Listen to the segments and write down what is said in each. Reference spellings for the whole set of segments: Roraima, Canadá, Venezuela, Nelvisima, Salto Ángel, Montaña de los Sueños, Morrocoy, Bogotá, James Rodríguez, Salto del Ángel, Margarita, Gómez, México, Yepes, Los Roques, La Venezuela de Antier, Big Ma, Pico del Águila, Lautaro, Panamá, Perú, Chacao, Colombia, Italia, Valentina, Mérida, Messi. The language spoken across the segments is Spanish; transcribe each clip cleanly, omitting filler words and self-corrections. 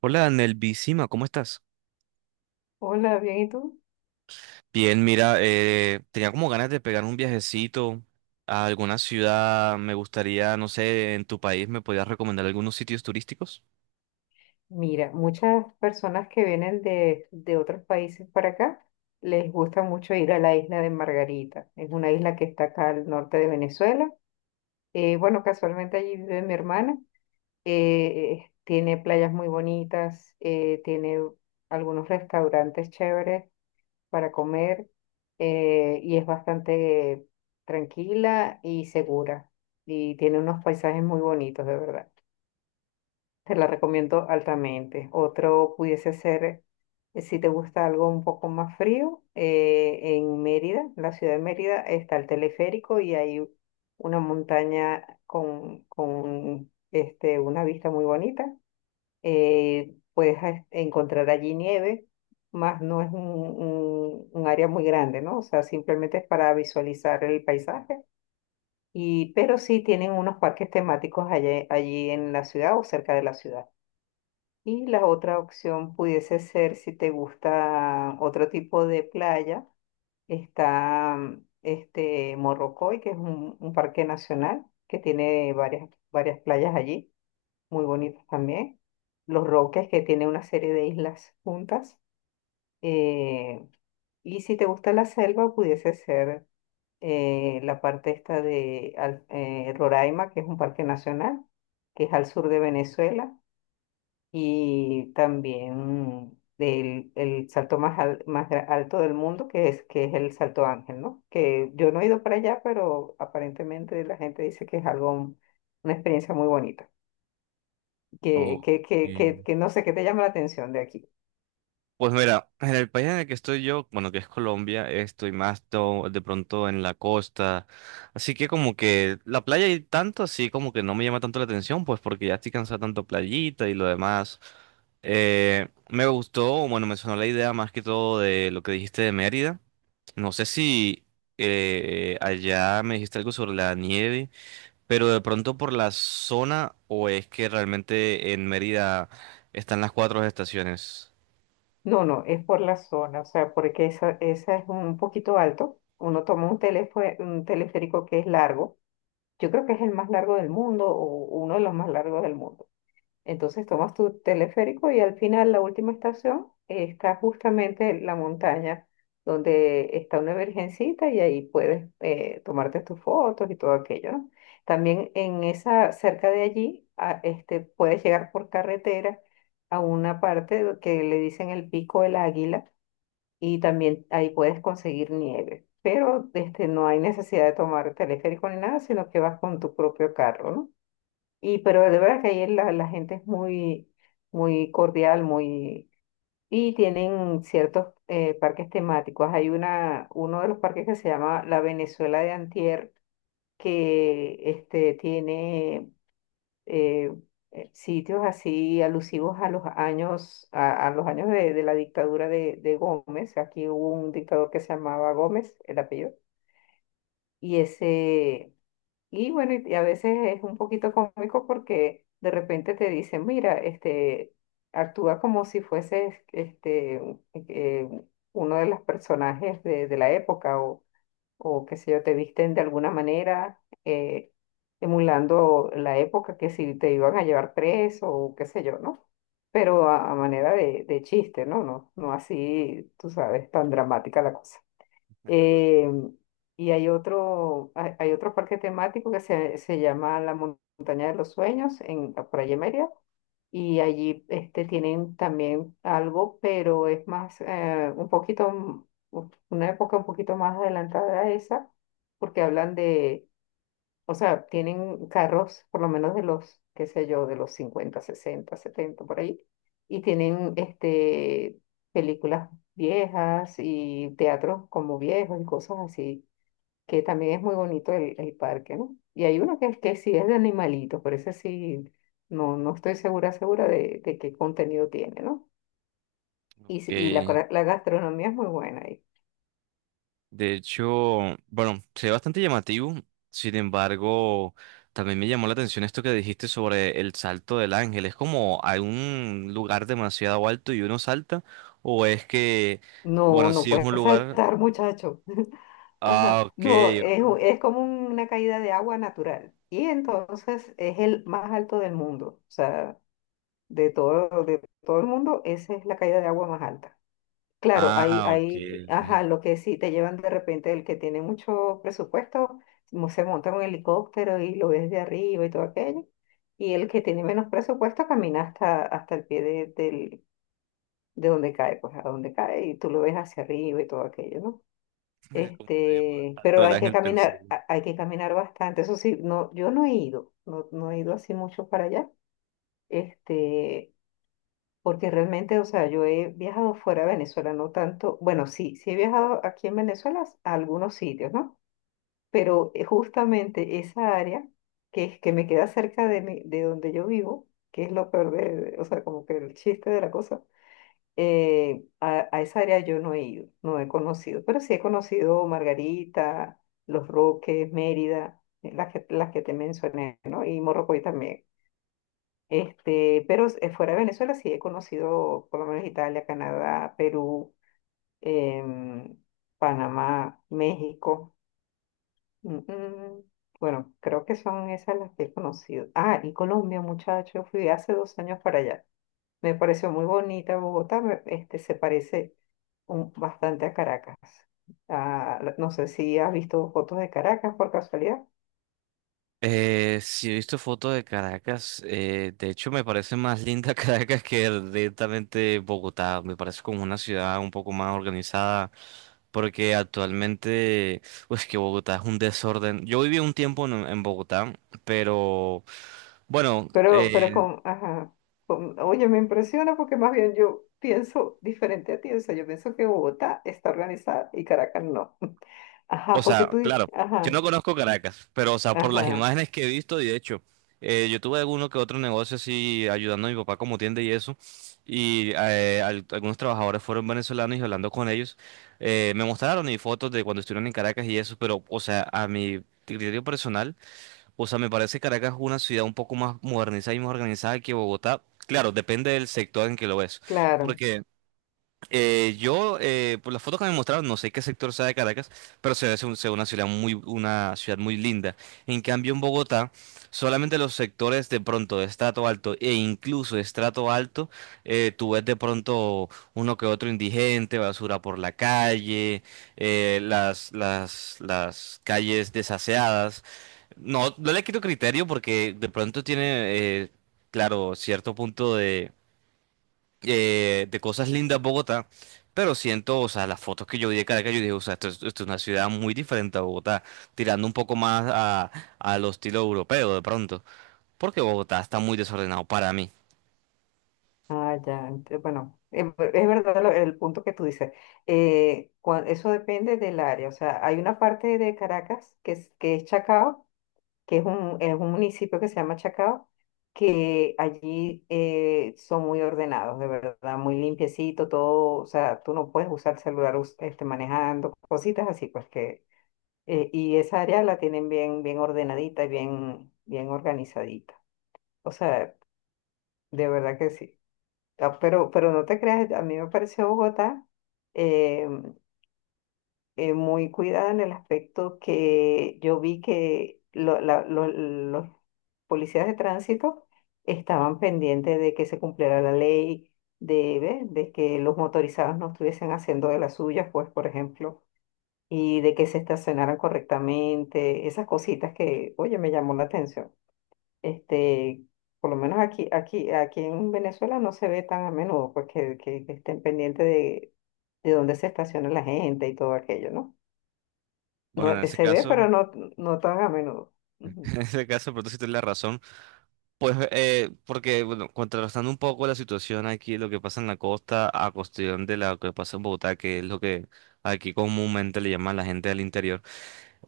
Hola, Nelvisima, ¿cómo estás? Hola, bien, ¿y tú? Bien, mira, tenía como ganas de pegar un viajecito a alguna ciudad. Me gustaría, no sé, en tu país, ¿me podías recomendar algunos sitios turísticos? Mira, muchas personas que vienen de otros países para acá les gusta mucho ir a la isla de Margarita. Es una isla que está acá al norte de Venezuela. Bueno, casualmente allí vive mi hermana. Tiene playas muy bonitas, tiene algunos restaurantes chéveres para comer y es bastante tranquila y segura. Y tiene unos paisajes muy bonitos, de verdad. Te la recomiendo altamente. Otro pudiese ser, si te gusta algo un poco más frío, en Mérida, en la ciudad de Mérida, está el teleférico y hay una montaña con este, una vista muy bonita. Puedes encontrar allí nieve, más no es un área muy grande, ¿no? O sea, simplemente es para visualizar el paisaje. Y pero sí tienen unos parques temáticos allí, allí en la ciudad o cerca de la ciudad. Y la otra opción pudiese ser, si te gusta otro tipo de playa, está este Morrocoy, que es un parque nacional que tiene varias playas allí, muy bonitas también. Los Roques, que tiene una serie de islas juntas. eh, y si te gusta la selva, pudiese ser la parte esta de Roraima, que es un parque nacional, que es al sur de Venezuela, y también el salto más, más alto del mundo, que es el Salto Ángel, ¿no? Que yo no he ido para allá, pero aparentemente la gente dice que es algo, una experiencia muy bonita, que, O... que, que, que, que no sé, qué te llama la atención de aquí. Pues mira, en el país en el que estoy yo, bueno, que es Colombia, estoy más de pronto en la costa, así que como que la playa y tanto, así como que no me llama tanto la atención, pues porque ya estoy cansado de tanto playita y lo demás. Me gustó, bueno, me sonó la idea más que todo de lo que dijiste de Mérida. No sé si allá me dijiste algo sobre la nieve, pero de pronto por la zona o es que realmente en Mérida están las cuatro estaciones. No, no, es por la zona, o sea, porque esa es un poquito alto. Uno toma un un teleférico que es largo. Yo creo que es el más largo del mundo o uno de los más largos del mundo. Entonces tomas tu teleférico y al final la última estación está justamente en la montaña donde está una virgencita y ahí puedes tomarte tus fotos y todo aquello, ¿no? También en esa, cerca de allí, este, puedes llegar por carretera a una parte que le dicen el Pico del Águila, y también ahí puedes conseguir nieve. Pero este, no hay necesidad de tomar teleférico ni nada, sino que vas con tu propio carro, ¿no? Y pero de verdad que ahí la, la gente es muy, muy cordial, muy... Y tienen ciertos parques temáticos. Hay una, uno de los parques que se llama La Venezuela de Antier, que este, tiene eh, sitios así alusivos a los años, a los años de la dictadura de Gómez. Aquí hubo un dictador que se llamaba Gómez, el apellido. Y ese y bueno, y a veces es un poquito cómico porque de repente te dicen, mira, este, actúa como si fueses este, uno de los personajes de la época o qué sé yo, te visten de alguna manera emulando la época que si te iban a llevar preso o qué sé yo, ¿no? Pero a manera de chiste, ¿no? No, no así, tú sabes, tan dramática la cosa. Eh, y hay otro, hay otro parque temático se llama la Montaña de los Sueños, en, por allí en Mérida. Y allí este, tienen también algo, pero es más, un poquito, una época un poquito más adelantada a esa, porque hablan de, o sea, tienen carros, por lo menos de los, qué sé yo, de los 50, 60, 70, por ahí, y tienen este, películas viejas y teatros como viejos y cosas así, que también es muy bonito el parque, ¿no? Y hay uno que, que sí es de animalitos, por eso sí, no, no estoy segura, segura de qué contenido tiene, ¿no? Y, y la, Ok, la gastronomía es muy buena ahí. de hecho, bueno, se ve bastante llamativo, sin embargo, también me llamó la atención esto que dijiste sobre el salto del ángel. ¿Es como a un lugar demasiado alto y uno salta? ¿O es que, No, bueno, no, no si es un puedes lugar...? saltar, muchacho. Ajá. Ah, ok, No, es, es como una caída de agua natural. Y entonces es el más alto del mundo. O sea, de todo el mundo, esa es la caída de agua más alta. Claro, ah, ok. Ajá, lo que sí te llevan de repente el que tiene mucho presupuesto, se monta en un helicóptero y lo ves de arriba y todo aquello. Y el que tiene menos presupuesto camina hasta, hasta el pie de donde cae, pues a donde cae y tú lo ves hacia arriba y todo aquello, ¿no? ¿Cómo se llamaba el Este, salto pero del hay que ángel? Pensé. caminar, hay que caminar bastante. Eso sí, no, yo no he ido, no, no he ido así mucho para allá. Este, porque realmente, o sea, yo he viajado fuera de Venezuela, no tanto. Bueno, sí, sí he viajado aquí en Venezuela a algunos sitios, ¿no? Pero justamente esa área que es que me queda cerca de de donde yo vivo, que es lo peor de, o sea, como que el chiste de la cosa a esa área yo no he ido, no he conocido, pero sí he conocido Margarita, Los Roques, Mérida, las que te mencioné, ¿no? Y Morrocoy también. Este, pero fuera de Venezuela sí he conocido por lo menos Italia, Canadá, Perú, em, Panamá, México. Mm, mm. Bueno, creo que son esas las que he conocido. Ah, y Colombia, muchacho, fui hace 2 años para allá. Me pareció muy bonita Bogotá, este, se parece bastante a Caracas. Ah, no sé si has visto fotos de Caracas por casualidad, Sí, he visto fotos de Caracas. De hecho, me parece más linda Caracas que directamente Bogotá. Me parece como una ciudad un poco más organizada. Porque actualmente, pues que Bogotá es un desorden. Yo viví un tiempo en Bogotá, pero bueno. Pero con, ajá, oye, me impresiona porque más bien yo pienso diferente a ti, o sea, yo pienso que Bogotá está organizada y Caracas no. Ajá, O porque sea, tú dices, claro, yo no ajá, conozco Caracas, pero o sea, por las ajá, imágenes que he visto, y de hecho, yo tuve alguno que otro negocio así ayudando a mi papá como tienda y eso, y algunos trabajadores fueron venezolanos y hablando con ellos, me mostraron y fotos de cuando estuvieron en Caracas y eso, pero o sea, a mi criterio personal, o sea, me parece Caracas una ciudad un poco más modernizada y más organizada que Bogotá. Claro, depende del sector en que lo ves. claro. Porque yo, por las fotos que me mostraron, no sé qué sector sea de Caracas, pero se ve se ve una ciudad muy linda. En cambio, en Bogotá, solamente los sectores de pronto de estrato alto e incluso de estrato alto, tú ves de pronto uno que otro indigente, basura por la calle, las calles desaseadas. No, no le quito criterio porque de pronto tiene, eh, claro, cierto punto de cosas lindas Bogotá, pero siento, o sea, las fotos que yo vi de Caracas, yo dije, o sea, esto es una ciudad muy diferente a Bogotá, tirando un poco más a lo estilo europeo de pronto, porque Bogotá está muy desordenado para mí. Ah, ya, bueno, es verdad el punto que tú dices. Eso depende del área. O sea, hay una parte de Caracas que es Chacao, que es un municipio que se llama Chacao, que allí son muy ordenados, de verdad, muy limpiecito, todo. O sea, tú no puedes usar celular este, manejando, cositas así, pues que. Y esa área la tienen bien, bien ordenadita y bien, bien organizadita. O sea, de verdad que sí. Ah, pero no te creas, a mí me pareció Bogotá eh, muy cuidada en el aspecto que yo vi que los policías de tránsito estaban pendientes de que se cumpliera la ley, de, ¿ves? De que los motorizados no estuviesen haciendo de las suyas, pues, por ejemplo, y de que se estacionaran correctamente, esas cositas que, oye, me llamó la atención este, por lo menos aquí en Venezuela no se ve tan a menudo, pues que, que estén pendientes de dónde se estaciona la gente y todo aquello, ¿no? Bueno, No, en ese se ve, pero caso, no, no tan a menudo. Ujú. en ese caso, pero tú sí tienes la razón, pues, porque, bueno, contrastando un poco la situación aquí, lo que pasa en la costa, a cuestión de lo que pasa en Bogotá, que es lo que aquí comúnmente le llaman la gente del interior.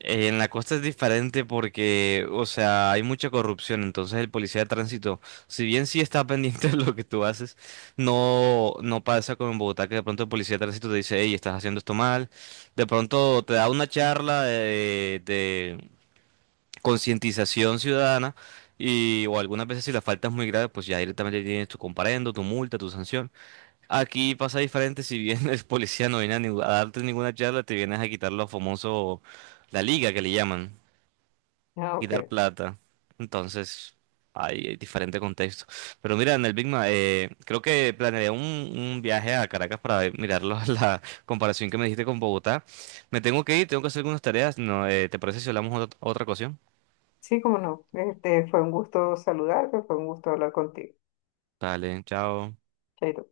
En la costa es diferente porque, o sea, hay mucha corrupción, entonces el policía de tránsito, si bien sí está pendiente de lo que tú haces, no pasa como en Bogotá que de pronto el policía de tránsito te dice: hey, estás haciendo esto mal, de pronto te da una charla de concientización ciudadana y o algunas veces si la falta es muy grave, pues ya directamente tienes tu comparendo, tu multa, tu sanción. Aquí pasa diferente, si bien el policía no viene a, a darte ninguna charla, te vienes a quitar lo famoso, la liga que le llaman Ah, y dar ok. plata. Entonces, hay diferente contexto. Pero mira, en el Big Ma, creo que planeé un viaje a Caracas para mirarlo la comparación que me dijiste con Bogotá. Me tengo que ir, tengo que hacer algunas tareas. No, ¿te parece si hablamos otra ocasión? Sí, cómo no. Este, fue un gusto saludarte, fue un gusto hablar contigo. Dale, chao. Chaito.